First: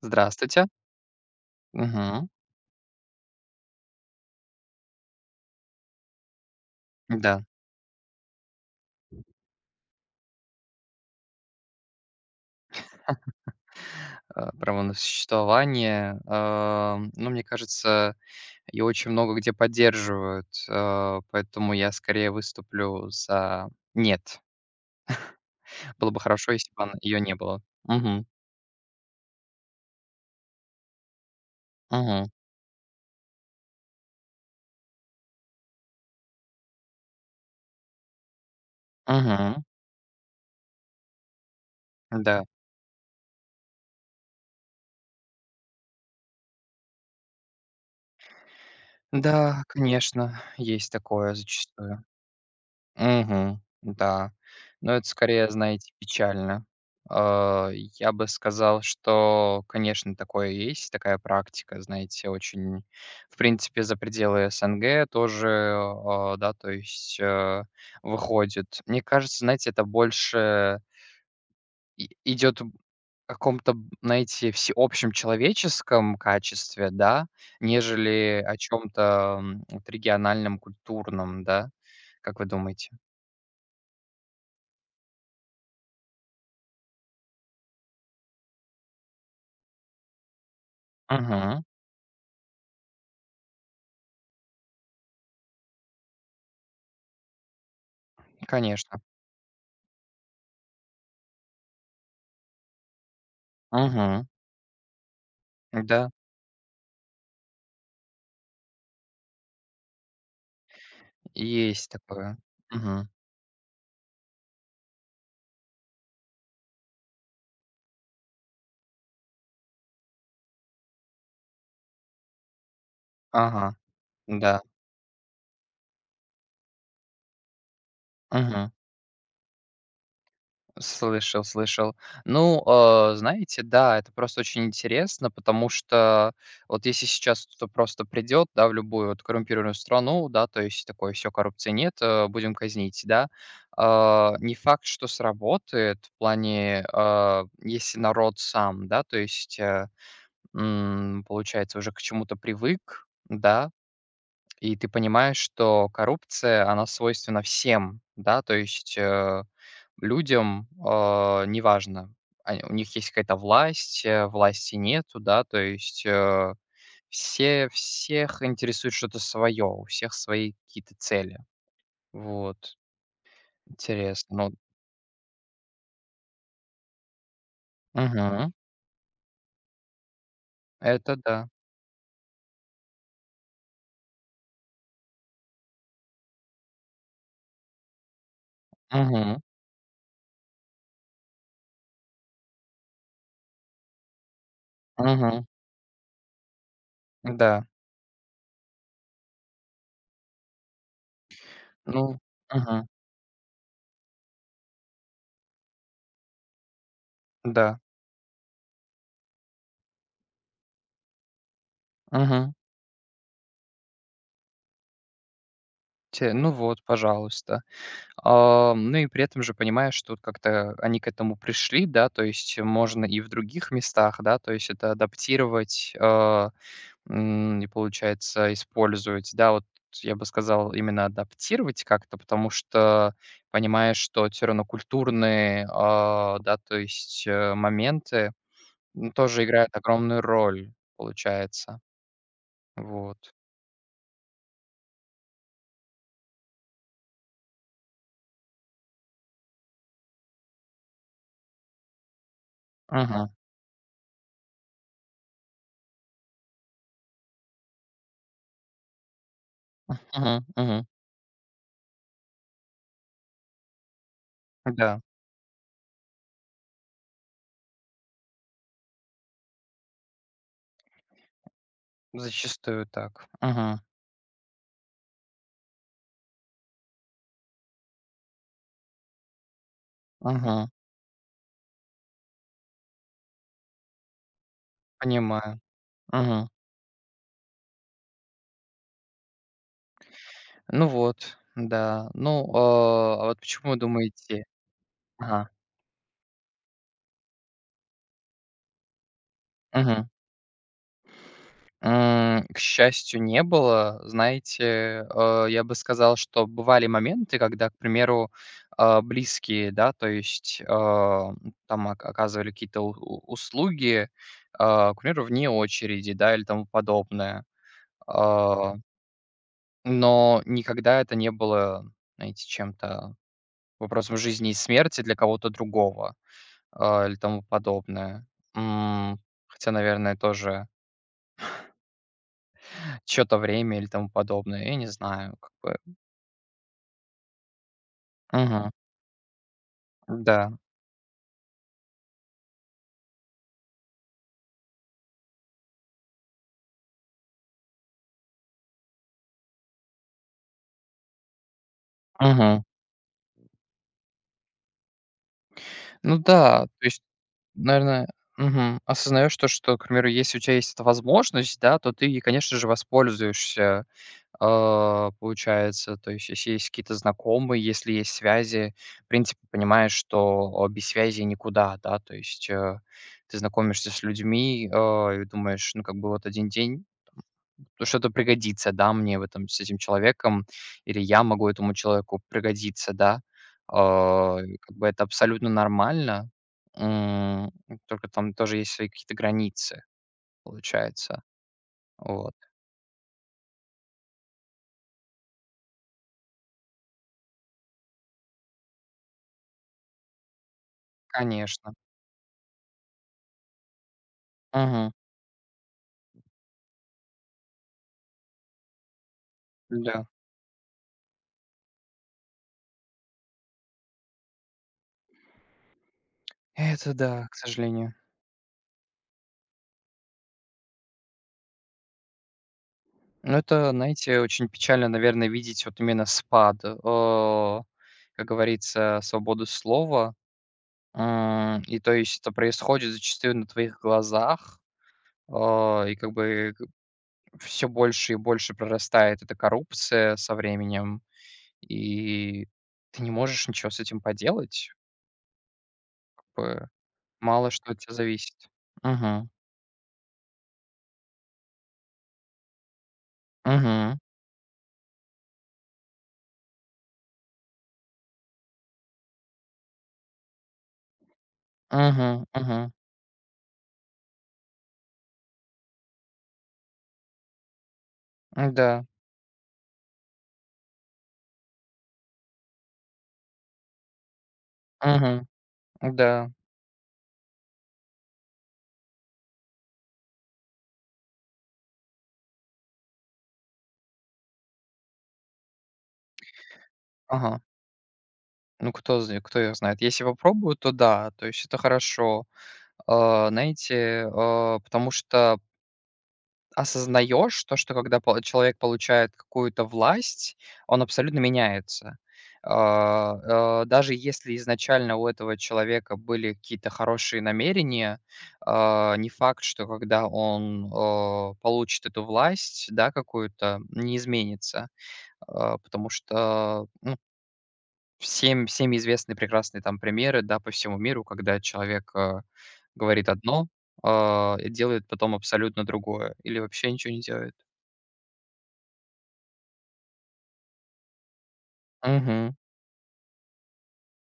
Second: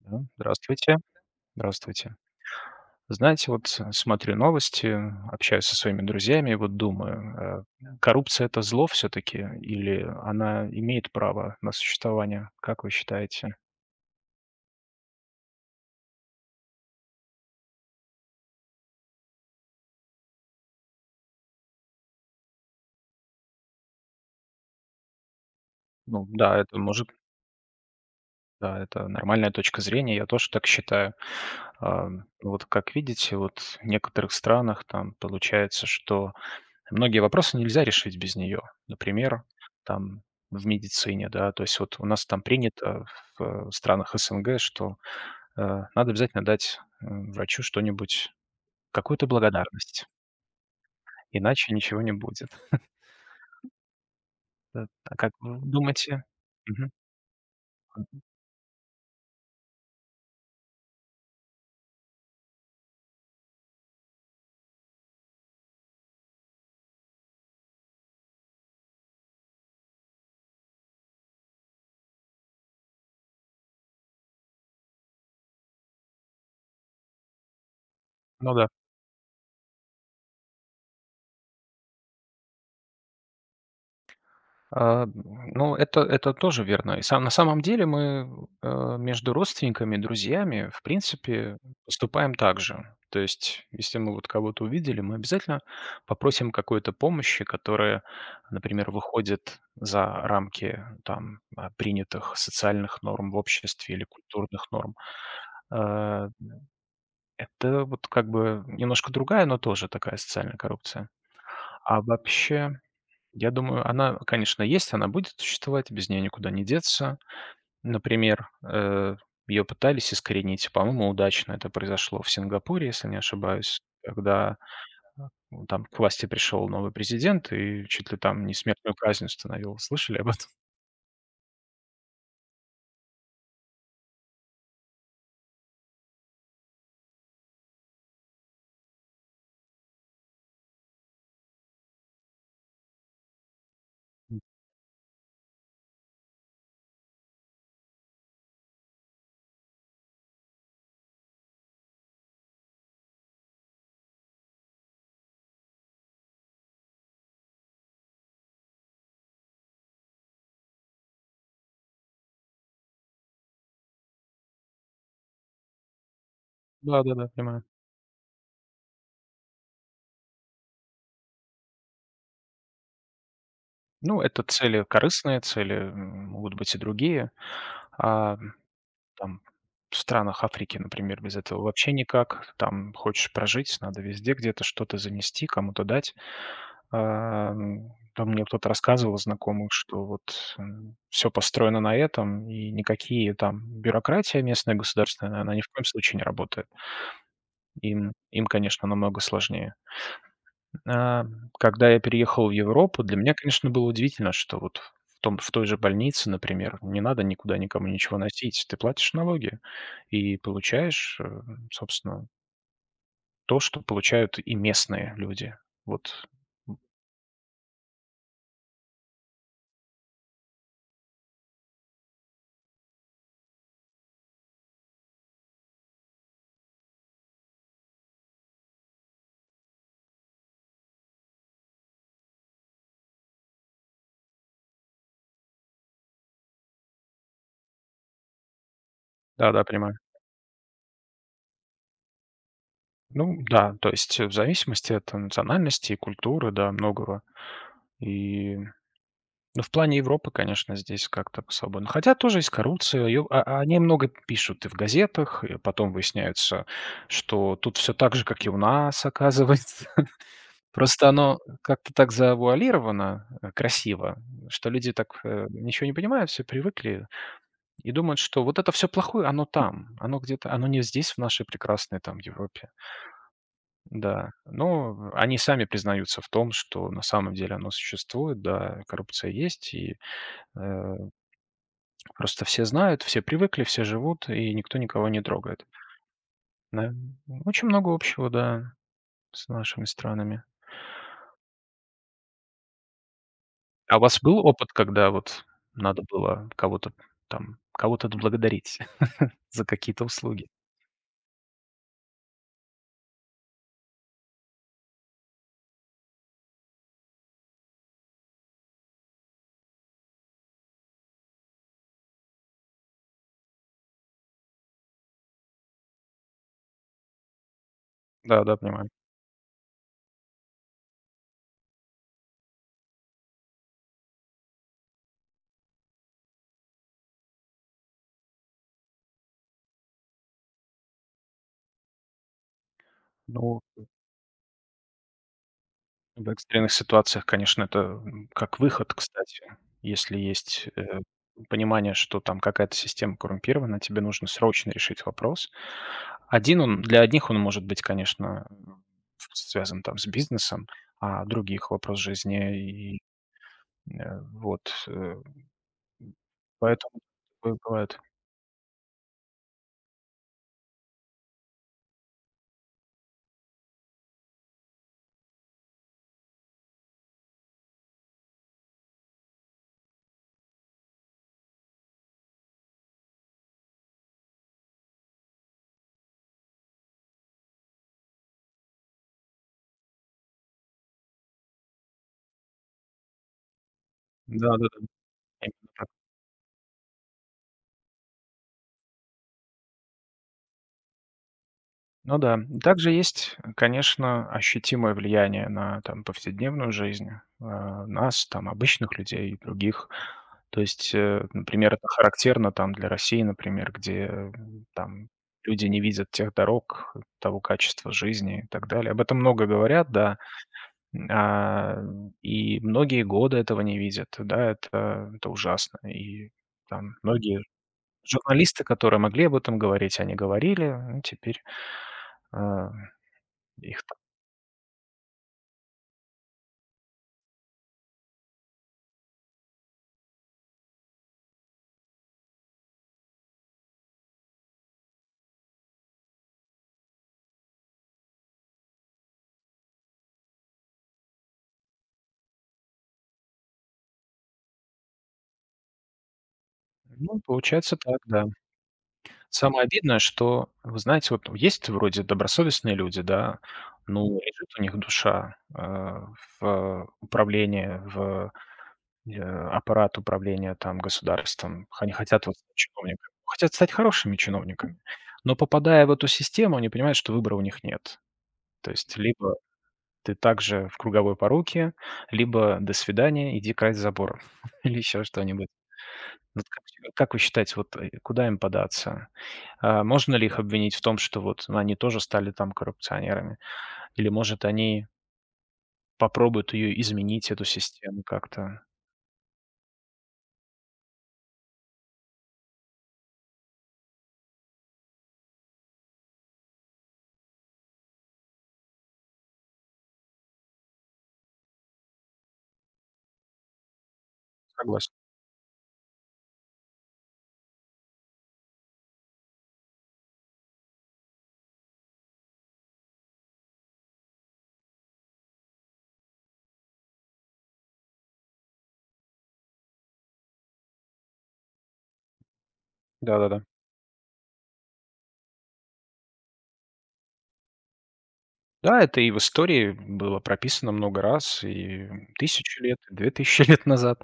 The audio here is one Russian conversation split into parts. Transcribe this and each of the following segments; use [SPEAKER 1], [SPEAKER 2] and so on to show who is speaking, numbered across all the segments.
[SPEAKER 1] Да,
[SPEAKER 2] Здравствуйте.
[SPEAKER 1] здравствуйте. Здравствуйте.
[SPEAKER 2] Мгм.
[SPEAKER 1] Знаете, вот смотрю новости, общаюсь со своими друзьями и вот
[SPEAKER 2] Да,
[SPEAKER 1] думаю, коррупция это зло все-таки или она имеет право на существование? Как вы считаете?
[SPEAKER 2] право на существование. Ну, мне кажется, её очень много где поддерживают, поэтому я скорее выступлю за "нет". Было бы
[SPEAKER 1] Ну
[SPEAKER 2] хорошо,
[SPEAKER 1] да,
[SPEAKER 2] если
[SPEAKER 1] это
[SPEAKER 2] бы она
[SPEAKER 1] может,
[SPEAKER 2] её не было. Мгм.
[SPEAKER 1] да, это нормальная точка зрения, я тоже так считаю. А,
[SPEAKER 2] Мгм.
[SPEAKER 1] Вот как видите, вот в некоторых странах там получается, что многие вопросы нельзя решить без нее. Например,
[SPEAKER 2] Мгм.
[SPEAKER 1] там в медицине, да, то есть вот у нас там
[SPEAKER 2] Да.
[SPEAKER 1] принято в странах СНГ, что э, надо обязательно дать врачу что-нибудь, какую-то
[SPEAKER 2] Да,
[SPEAKER 1] благодарность,
[SPEAKER 2] конечно, есть такое
[SPEAKER 1] иначе ничего
[SPEAKER 2] зачастую.
[SPEAKER 1] не будет.
[SPEAKER 2] Мгм. Да.
[SPEAKER 1] Да.
[SPEAKER 2] Но это
[SPEAKER 1] А как
[SPEAKER 2] скорее,
[SPEAKER 1] вы
[SPEAKER 2] знаете,
[SPEAKER 1] думаете?
[SPEAKER 2] печально.
[SPEAKER 1] Мгм.
[SPEAKER 2] Я бы сказал, что, конечно, такое есть, такая практика, знаете, очень, в принципе, за пределы СНГ тоже, да, то есть, выходит. Мне кажется, знаете, это больше и идет в каком-то, знаете, всеобщем человеческом качестве, да, нежели
[SPEAKER 1] Ну
[SPEAKER 2] о
[SPEAKER 1] да.
[SPEAKER 2] чем то вот региональном, культурном, да? Как вы думаете?
[SPEAKER 1] А, ну, это тоже верно. И сам на самом деле мы, между родственниками, друзьями, в принципе,
[SPEAKER 2] Мгм.
[SPEAKER 1] поступаем так же. То есть, если мы вот кого-то увидели, мы обязательно попросим какой-то помощи, которая, например,
[SPEAKER 2] Конечно.
[SPEAKER 1] выходит за рамки там, принятых социальных норм в обществе или
[SPEAKER 2] Мгм.
[SPEAKER 1] культурных норм.
[SPEAKER 2] Да,
[SPEAKER 1] Э, это вот как бы немножко другая, но тоже такая социальная коррупция.
[SPEAKER 2] есть
[SPEAKER 1] А
[SPEAKER 2] такое.
[SPEAKER 1] вообще
[SPEAKER 2] Мгм.
[SPEAKER 1] я думаю, она, конечно, есть, она будет существовать, без нее никуда не деться. Например, ее пытались искоренить, по-моему, удачно это произошло в Сингапуре, если не
[SPEAKER 2] Ага,
[SPEAKER 1] ошибаюсь, когда
[SPEAKER 2] да.
[SPEAKER 1] ну, там к власти пришел новый президент и чуть ли там не
[SPEAKER 2] Мгм.
[SPEAKER 1] смертную казнь установил. Слышали об этом?
[SPEAKER 2] Слышал, слышал. Ну, знаете, да, это просто очень интересно, потому что вот если сейчас кто-то просто придет, да, в любую вот коррумпированную страну, да, то есть такое все, коррупции нет, будем казнить, да. Не факт, что сработает в плане, если народ сам, да, то есть, получается, уже к чему-то привык, да. И ты понимаешь, что коррупция, она свойственна всем, да, то есть, людям, неважно, они у них есть какая-то власть, власти нету, да, то есть,
[SPEAKER 1] Да-да-да, понимаю.
[SPEAKER 2] все всех интересует что-то свое, у всех свои какие-то цели. Вот,
[SPEAKER 1] Ну,
[SPEAKER 2] интересно,
[SPEAKER 1] это
[SPEAKER 2] ну
[SPEAKER 1] цели корыстные, цели могут быть и другие. А,
[SPEAKER 2] мгм,
[SPEAKER 1] Там в странах Африки,
[SPEAKER 2] это
[SPEAKER 1] например, без
[SPEAKER 2] да.
[SPEAKER 1] этого вообще никак. Там хочешь прожить, надо везде где-то что-то занести, кому-то дать. Там мне кто-то рассказывал из
[SPEAKER 2] Мгм,
[SPEAKER 1] знакомых, что вот, все построено на этом, и никакие там бюрократия местная государственная,
[SPEAKER 2] мгм,
[SPEAKER 1] она ни в коем случае не работает.
[SPEAKER 2] да,
[SPEAKER 1] Им, конечно, намного сложнее. А, когда я
[SPEAKER 2] ну,
[SPEAKER 1] переехал в
[SPEAKER 2] мгм,
[SPEAKER 1] Европу, для меня, конечно, было удивительно, что вот в той же больнице, например, не надо никуда
[SPEAKER 2] да,
[SPEAKER 1] никому ничего носить. Ты платишь налоги и получаешь, собственно,
[SPEAKER 2] мгм,
[SPEAKER 1] то, что получают и местные люди. Вот.
[SPEAKER 2] ну вот, пожалуйста. Ну и при этом же понимаешь, что вот как-то они к этому пришли, да, то есть можно и в других местах, да, то есть это адаптировать, и получается использовать, да, вот я бы сказал именно адаптировать как-то, потому что понимаешь, что все равно культурные, да, то есть моменты тоже
[SPEAKER 1] Да-да,
[SPEAKER 2] играют
[SPEAKER 1] понимаю.
[SPEAKER 2] огромную роль, получается, вот.
[SPEAKER 1] Ну да, то есть, в зависимости от национальности и культуры, да, многого. И Ну, в плане Европы, конечно, здесь как-то особо. Ну, хотя тоже есть коррупция, её
[SPEAKER 2] Мгм.
[SPEAKER 1] о о ней много пишут и в газетах, и потом выясняется, что тут все так же, как и у нас, оказывается.
[SPEAKER 2] Мгм. Мгм.
[SPEAKER 1] Просто оно как-то так завуалировано, красиво, что люди
[SPEAKER 2] Да,
[SPEAKER 1] так, ничего не понимают, все привыкли и думают, что вот это все плохое, оно там, оно где-то, оно не здесь, в нашей прекрасной там Европе.
[SPEAKER 2] зачастую так. Мгм.
[SPEAKER 1] Да, но они сами признаются в том, что на самом деле оно существует, да, коррупция есть, и,
[SPEAKER 2] Мгм.
[SPEAKER 1] э, Просто все знают, все привыкли, все живут, и никто никого не
[SPEAKER 2] Понимаю.
[SPEAKER 1] трогает.
[SPEAKER 2] Мгм.
[SPEAKER 1] Да. Очень много общего, да, с нашими странами.
[SPEAKER 2] Ну вот, да. Ну, а вот почему вы
[SPEAKER 1] А у вас был
[SPEAKER 2] думаете?
[SPEAKER 1] опыт, когда вот
[SPEAKER 2] Ага.
[SPEAKER 1] надо было кого-то там, кого-то отблагодарить за какие-то
[SPEAKER 2] Мгм.
[SPEAKER 1] услуги?
[SPEAKER 2] К счастью, не было. Знаете, я бы сказал, что бывали моменты, когда, к примеру, близкие, да, то есть, там оказывали какие-то у услуги, к примеру, вне очереди, да, или тому подобное.
[SPEAKER 1] Да, да,
[SPEAKER 2] А,
[SPEAKER 1] понимаю.
[SPEAKER 2] но никогда это не было, знаете, чем-то вопросом жизни и смерти для кого-то другого. Или тому подобное. М, хотя, наверное, тоже что то
[SPEAKER 1] Ну,
[SPEAKER 2] время или тому подобное, я не знаю, как бы.
[SPEAKER 1] в экстренных ситуациях, конечно, это, как
[SPEAKER 2] Мгм.
[SPEAKER 1] выход, кстати. Если
[SPEAKER 2] Да.
[SPEAKER 1] есть, понимание, что там какая-то система коррумпирована, тебе нужно срочно решить вопрос. Один он для одних он может быть, конечно, связан там с бизнесом, а других — вопрос
[SPEAKER 2] Мгм.
[SPEAKER 1] жизни. И, вот,
[SPEAKER 2] Ну да, то
[SPEAKER 1] поэтому
[SPEAKER 2] есть,
[SPEAKER 1] такое бывает.
[SPEAKER 2] наверное, осознаешь то, что, к примеру, если у тебя есть эта возможность, да, то ты ей, конечно же, воспользуешься, получается. То есть, если есть какие-то знакомые, если есть связи, в принципе, понимаешь, что, без связи никуда, да. То есть, ты знакомишься с людьми, и думаешь, ну, как бы вот один день то что-то пригодится, да, мне в этом с этим человеком, или я могу этому человеку пригодиться, да. Как
[SPEAKER 1] Да-да-да.
[SPEAKER 2] бы это абсолютно
[SPEAKER 1] Именно.
[SPEAKER 2] нормально, м, только там тоже есть свои какие-то границы, получается.
[SPEAKER 1] Ну
[SPEAKER 2] Вот.
[SPEAKER 1] да. Также есть, конечно, ощутимое влияние на там повседневную жизнь, нас, там, обычных людей и других. То есть, например,
[SPEAKER 2] Конечно.
[SPEAKER 1] это характерно там для России, например, где,
[SPEAKER 2] Мгм.
[SPEAKER 1] там люди не видят тех дорог, того качества жизни и так далее. Об этом много говорят,
[SPEAKER 2] Да.
[SPEAKER 1] да, а, и многие годы этого не видят. Да, это ужасно. И
[SPEAKER 2] Это
[SPEAKER 1] там
[SPEAKER 2] да, к
[SPEAKER 1] многие
[SPEAKER 2] сожалению.
[SPEAKER 1] журналисты, которые могли об этом говорить, они говорили, ну, теперь, а
[SPEAKER 2] Но это,
[SPEAKER 1] их так
[SPEAKER 2] знаете, очень печально, наверное, видеть вот именно спад, как говорится, свободы слова. И то есть это происходит зачастую на твоих глазах. И как бы все больше и больше прорастает эта коррупция со временем, и ты не можешь ничего с этим поделать. Как бы
[SPEAKER 1] ну,
[SPEAKER 2] мало что
[SPEAKER 1] получается
[SPEAKER 2] от тебя
[SPEAKER 1] так, да.
[SPEAKER 2] зависит. Мгм.
[SPEAKER 1] Самое обидное, что, вы знаете, вот есть вроде добросовестные люди, да,
[SPEAKER 2] Мгм.
[SPEAKER 1] ну, лежит у них душа, в управлении, в, э, аппарат управления, там, государством. Они
[SPEAKER 2] Мгм.
[SPEAKER 1] хотят вот стать
[SPEAKER 2] Мгм.
[SPEAKER 1] чиновниками, хотят стать хорошими чиновниками, но попадая в эту систему, они понимают, что выбора у них нет. То
[SPEAKER 2] Да.
[SPEAKER 1] есть либо ты также в круговой поруке, либо до свидания, иди красть забор или еще
[SPEAKER 2] Мгм.
[SPEAKER 1] что-нибудь.
[SPEAKER 2] Да.
[SPEAKER 1] Вот как вы считаете, вот, куда им податься? Можно ли их обвинить в том, что вот они тоже стали там коррупционерами? Или, может, они попробуют ее изменить,
[SPEAKER 2] Ага.
[SPEAKER 1] эту систему как-то?
[SPEAKER 2] Ну, кто ее знает. Если попробую, то да, то есть это хорошо. Знаете, потому что осознаешь то, что когда по человек получает какую-то власть, он абсолютно меняется. Даже если
[SPEAKER 1] Согласен.
[SPEAKER 2] изначально у этого человека были какие-то хорошие намерения, не факт, что когда он, получит эту власть, да, какую-то, не изменится. Потому что, ну, всем известны прекрасные там примеры, да, по всему миру, когда человек, говорит
[SPEAKER 1] Да-да-да.
[SPEAKER 2] одно, и делает потом абсолютно другое или вообще ничего не делает.
[SPEAKER 1] Да, это и в истории было прописано много раз, и
[SPEAKER 2] Мгм.
[SPEAKER 1] тысячу лет, и 2000 лет назад.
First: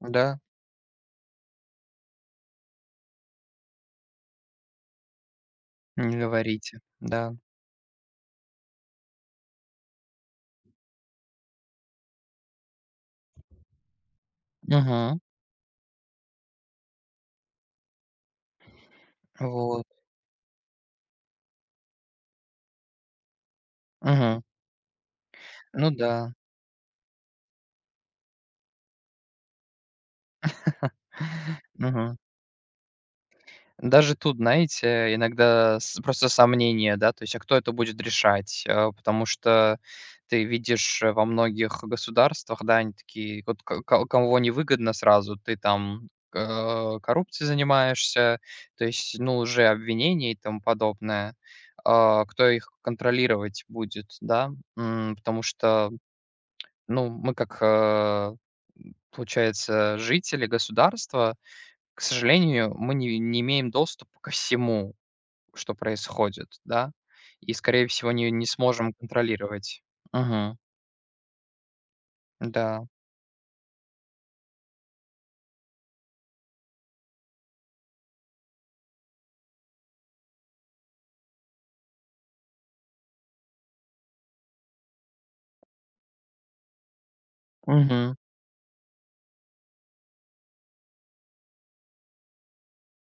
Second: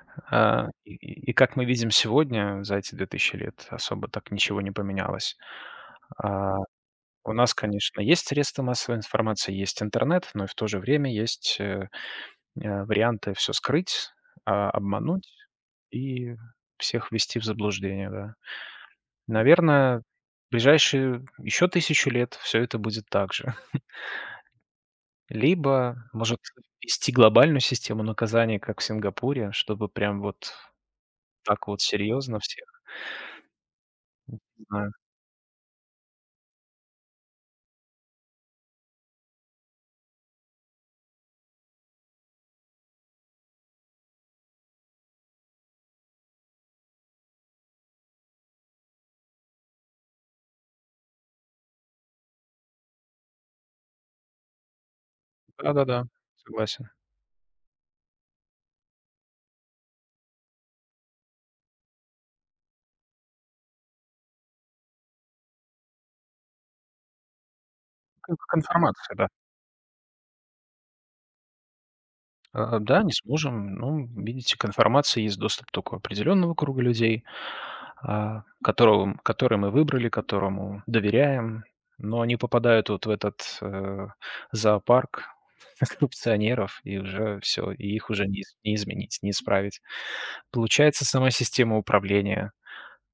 [SPEAKER 2] Да,
[SPEAKER 1] И как мы видим сегодня, за эти 2000 лет особо так ничего не поменялось.
[SPEAKER 2] не
[SPEAKER 1] А,
[SPEAKER 2] говорите. Да.
[SPEAKER 1] у нас, конечно, есть средства массовой информации, есть интернет, но и в то же время есть, варианты все скрыть,
[SPEAKER 2] Мгм.
[SPEAKER 1] обмануть и всех ввести в заблуждение, да.
[SPEAKER 2] Вот.
[SPEAKER 1] Наверное, в ближайшие еще тысячу лет все это будет так же.
[SPEAKER 2] Мгм. Ну
[SPEAKER 1] Либо,
[SPEAKER 2] да.
[SPEAKER 1] может, ввести глобальную систему наказаний, как в Сингапуре, чтобы прям вот так вот
[SPEAKER 2] Мгм.
[SPEAKER 1] серьезно всех
[SPEAKER 2] Даже тут,
[SPEAKER 1] знают.
[SPEAKER 2] знаете, иногда с просто сомнения, да, то есть, а кто это будет решать? Потому что ты видишь, во многих государствах, да, они такие, вот ко ко кого невыгодно сразу, ты там, коррупцией занимаешься, то есть, ну, уже обвинения и тому подобное. Кто их контролировать будет, да? Потому что.
[SPEAKER 1] Да-да-да, согласен.
[SPEAKER 2] Ну, мы как, получается, жители государства, к сожалению, мы не имеем доступа ко всему, что происходит, да, и, скорее всего, не
[SPEAKER 1] Как
[SPEAKER 2] не сможем
[SPEAKER 1] информация, да.
[SPEAKER 2] контролировать. Мгм.
[SPEAKER 1] А,
[SPEAKER 2] Да.
[SPEAKER 1] да, не сможем. Ну, видите, к информации есть доступ только определенного круга людей, который мы выбрали, которому доверяем, но они попадают вот в этот зоопарк коррупционеров, и уже все, и их
[SPEAKER 2] Мгм.
[SPEAKER 1] уже не изменить, не исправить. Получается, сама система управления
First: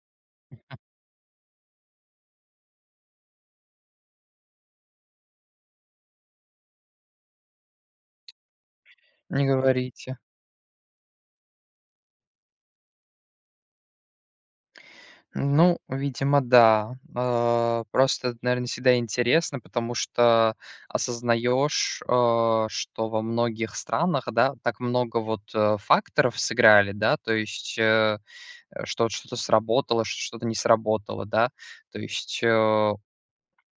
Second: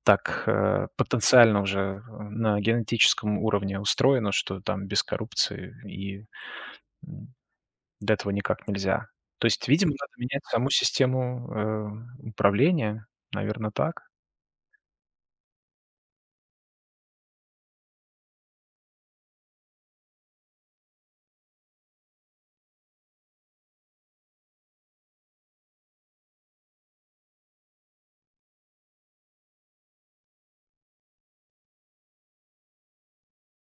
[SPEAKER 1] так потенциально уже на генетическом уровне устроена, что там без коррупции и до этого никак нельзя. То
[SPEAKER 2] Не
[SPEAKER 1] есть, видимо, надо
[SPEAKER 2] говорите.
[SPEAKER 1] менять саму систему, управления. Наверное, так.
[SPEAKER 2] Ну, видимо, да. Просто, наверное, всегда интересно, потому что осознаешь, что во многих странах, да, так много вот, факторов сыграли, да, то есть, что что-то сработало, что-то что-то не сработало, да. То есть,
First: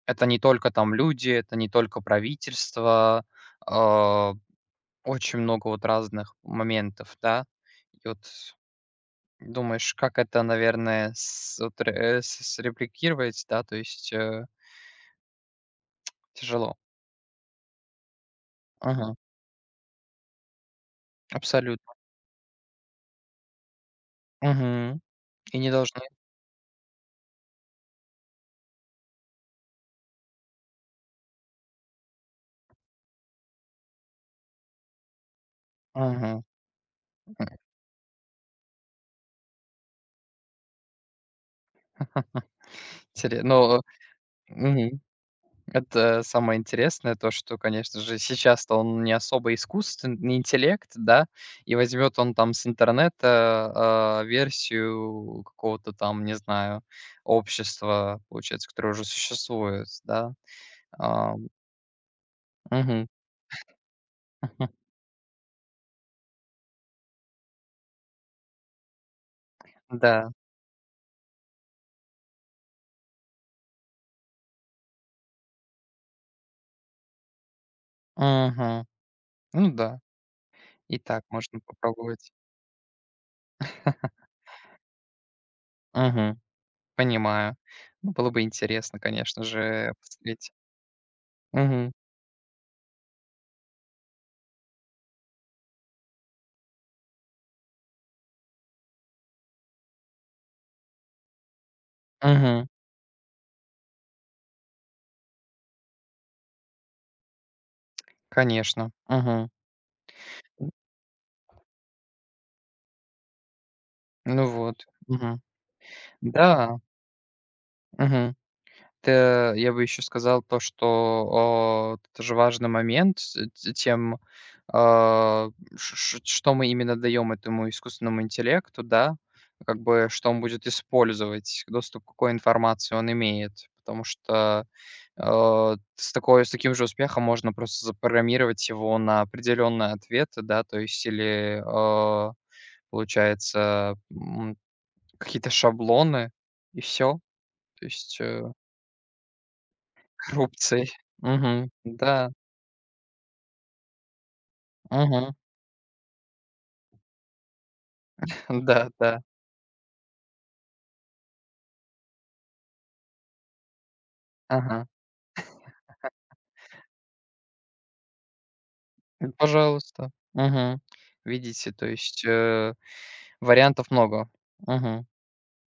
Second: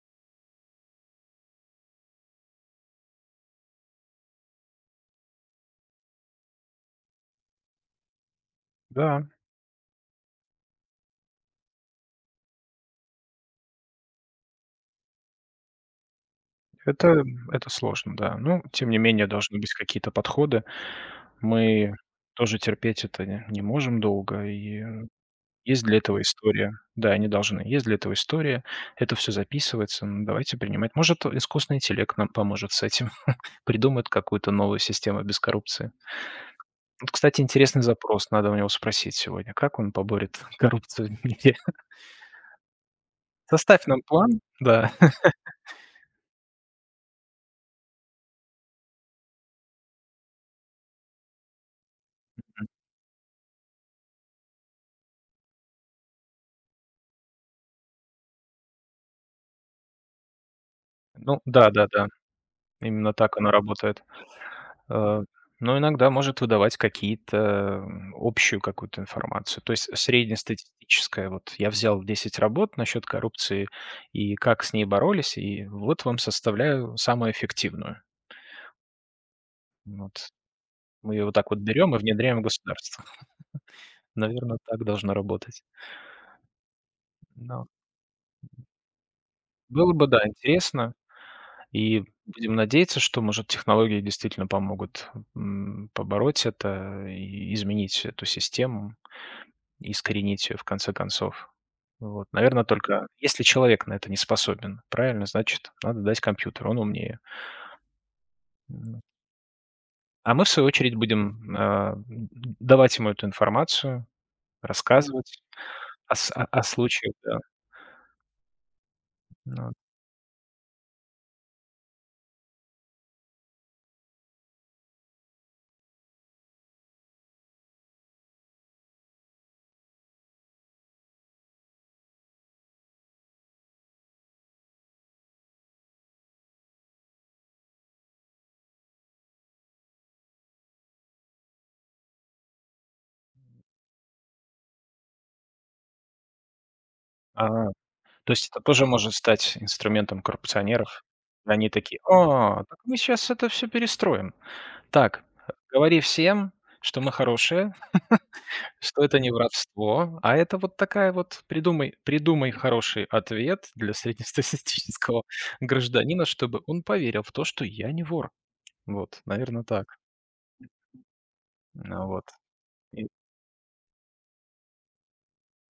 [SPEAKER 2] это не только там люди, это не только правительство, а, очень много вот разных моментов, да. И вот
[SPEAKER 1] Да,
[SPEAKER 2] думаешь, как это, наверное, с вот ре с срепликировать, да, то есть, тяжело.
[SPEAKER 1] это это сложно, да. Ну, тем не
[SPEAKER 2] Мгм.
[SPEAKER 1] менее, должны быть какие-то подходы.
[SPEAKER 2] Абсолютно.
[SPEAKER 1] Мы тоже терпеть это не можем долго, и
[SPEAKER 2] Мгм. И не
[SPEAKER 1] есть для
[SPEAKER 2] должны.
[SPEAKER 1] этого история. Да, они должны. Есть для этого история. Это все записывается. Ну, давайте принимать. Может, искусственный интеллект нам поможет с этим, придумает какую-то новую систему без коррупции.
[SPEAKER 2] Мгм.
[SPEAKER 1] Вот, кстати, интересный запрос, надо у него спросить сегодня, как он поборет коррупцию в мире.
[SPEAKER 2] Интере ну.
[SPEAKER 1] Составь нам план, да.
[SPEAKER 2] Это самое интересное, то, что, конечно же, сейчас-то он не особо искусственный интеллект, да, и возьмет он там с интернета, версию какого-то там, не знаю, общества, получается, которое уже существует, да. А,
[SPEAKER 1] Ну да-да-да,
[SPEAKER 2] мгм.
[SPEAKER 1] именно так оно работает. Э, но иногда может выдавать какие-то, общую какую-то информацию. То есть
[SPEAKER 2] Да.
[SPEAKER 1] среднестатистическая, вот я взял 10 работ насчет коррупции и как с ней боролись, и вот вам составляю самую эффективную.
[SPEAKER 2] Мгм. Ну да,
[SPEAKER 1] Вот.
[SPEAKER 2] и
[SPEAKER 1] Мы ее
[SPEAKER 2] так
[SPEAKER 1] вот так вот
[SPEAKER 2] можно
[SPEAKER 1] берем и
[SPEAKER 2] попробовать.
[SPEAKER 1] внедряем в государство. Наверное, так должно работать.
[SPEAKER 2] Мгм. Понимаю.
[SPEAKER 1] Да.
[SPEAKER 2] Ну, было бы интересно, конечно
[SPEAKER 1] Было
[SPEAKER 2] же,
[SPEAKER 1] бы, да,
[SPEAKER 2] посмотреть.
[SPEAKER 1] интересно.
[SPEAKER 2] Мгм.
[SPEAKER 1] И будем надеяться, что, может, технологии действительно помогут, побороть это и изменить эту систему, искоренить ее в конце концов. Вот, наверное,
[SPEAKER 2] Мгм.
[SPEAKER 1] только если человек на это не способен, правильно, значит, надо дать компьютеру, он умнее.
[SPEAKER 2] Конечно.
[SPEAKER 1] М,
[SPEAKER 2] Мгм.
[SPEAKER 1] а мы, в свою очередь, будем, давать ему эту информацию,
[SPEAKER 2] Ну вот. Мгм.
[SPEAKER 1] рассказывать о с о о
[SPEAKER 2] Да,
[SPEAKER 1] случаях, да.
[SPEAKER 2] мгм. Т я
[SPEAKER 1] Ну,
[SPEAKER 2] бы еще сказал то, что, тоже важный момент с т тем, а, ш ш что мы именно даем этому искусственному интеллекту, да. Как бы, что он будет использовать, доступ к какой информации он имеет. Потому что, с таким же успехом можно просто запрограммировать его на определенные ответы, да, то есть или, получается, какие-то шаблоны, и все.
[SPEAKER 1] а,
[SPEAKER 2] То есть,
[SPEAKER 1] то есть это тоже может стать инструментом
[SPEAKER 2] Коррупцией.
[SPEAKER 1] коррупционеров. И они
[SPEAKER 2] Мгм.
[SPEAKER 1] такие:
[SPEAKER 2] Да.
[SPEAKER 1] «О, так мы сейчас это все перестроим». Так,
[SPEAKER 2] Мгм.
[SPEAKER 1] говори всем, что мы хорошие,
[SPEAKER 2] Да,
[SPEAKER 1] что это
[SPEAKER 2] да.
[SPEAKER 1] не воровство, а это вот такая вот придумай хороший ответ для
[SPEAKER 2] Ага.
[SPEAKER 1] среднестатистического гражданина, чтобы он поверил в то, что я не вор. Вот,
[SPEAKER 2] М,
[SPEAKER 1] наверное, так.
[SPEAKER 2] пожалуйста. Мгм. Видите, то
[SPEAKER 1] А,
[SPEAKER 2] есть,
[SPEAKER 1] вот. И
[SPEAKER 2] вариантов много. Мгм.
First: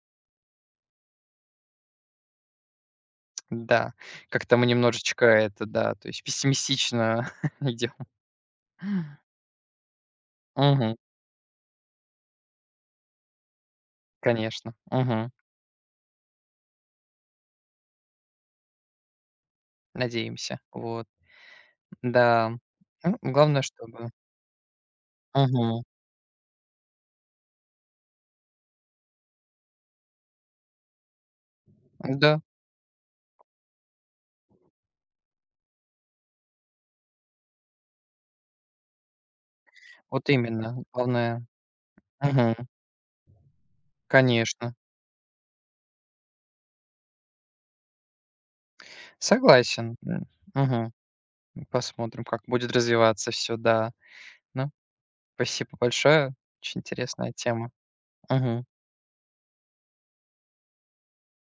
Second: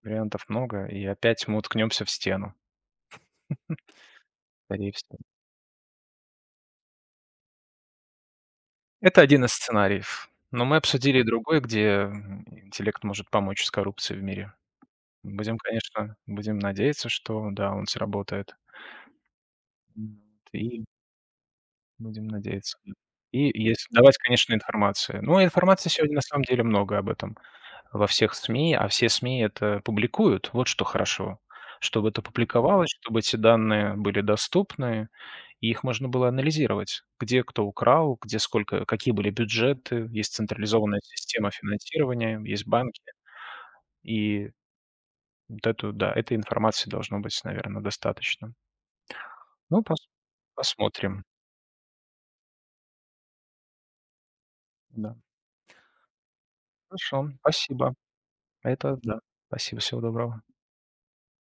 [SPEAKER 1] вариантов много, и опять мы уткнемся в стену,
[SPEAKER 2] Да. Как-то мы
[SPEAKER 1] скорее всего.
[SPEAKER 2] немножечко это, да, то есть пессимистично идем.
[SPEAKER 1] Это один из сценариев, но мы
[SPEAKER 2] Мгм.
[SPEAKER 1] обсудили и другой, где, интеллект может помочь с коррупцией в мире.
[SPEAKER 2] Конечно. Мгм.
[SPEAKER 1] Будем, конечно, будем надеяться, что да, он сработает. Вот
[SPEAKER 2] Надеемся.
[SPEAKER 1] и
[SPEAKER 2] Вот.
[SPEAKER 1] будем
[SPEAKER 2] Да.
[SPEAKER 1] надеяться, да.
[SPEAKER 2] Ну,
[SPEAKER 1] И
[SPEAKER 2] главное,
[SPEAKER 1] если
[SPEAKER 2] чтобы.
[SPEAKER 1] давать, конечно, информацию. Ну,
[SPEAKER 2] Мгм.
[SPEAKER 1] информации сегодня на самом деле много об этом во всех СМИ, а все СМИ это публикуют. Вот что хорошо. Чтобы это
[SPEAKER 2] Да,
[SPEAKER 1] публиковалось, чтобы эти данные были доступны, и их можно было анализировать. Где кто украл, где сколько, какие были бюджеты,
[SPEAKER 2] вот
[SPEAKER 1] есть
[SPEAKER 2] именно.
[SPEAKER 1] централизованная
[SPEAKER 2] Главное.
[SPEAKER 1] система финансирования,
[SPEAKER 2] Мгм.
[SPEAKER 1] есть банки. И
[SPEAKER 2] Конечно.
[SPEAKER 1] вот эту, да, этой информации должно быть, наверное, достаточно. Ну,
[SPEAKER 2] Согласен. М. Мгм.
[SPEAKER 1] посмотрим.
[SPEAKER 2] Посмотрим, как будет развиваться все, да. Ну,
[SPEAKER 1] Да.
[SPEAKER 2] спасибо большое. Очень
[SPEAKER 1] Хорошо,
[SPEAKER 2] интересная тема.
[SPEAKER 1] спасибо.
[SPEAKER 2] Мгм.
[SPEAKER 1] Это да. Спасибо, всего доброго.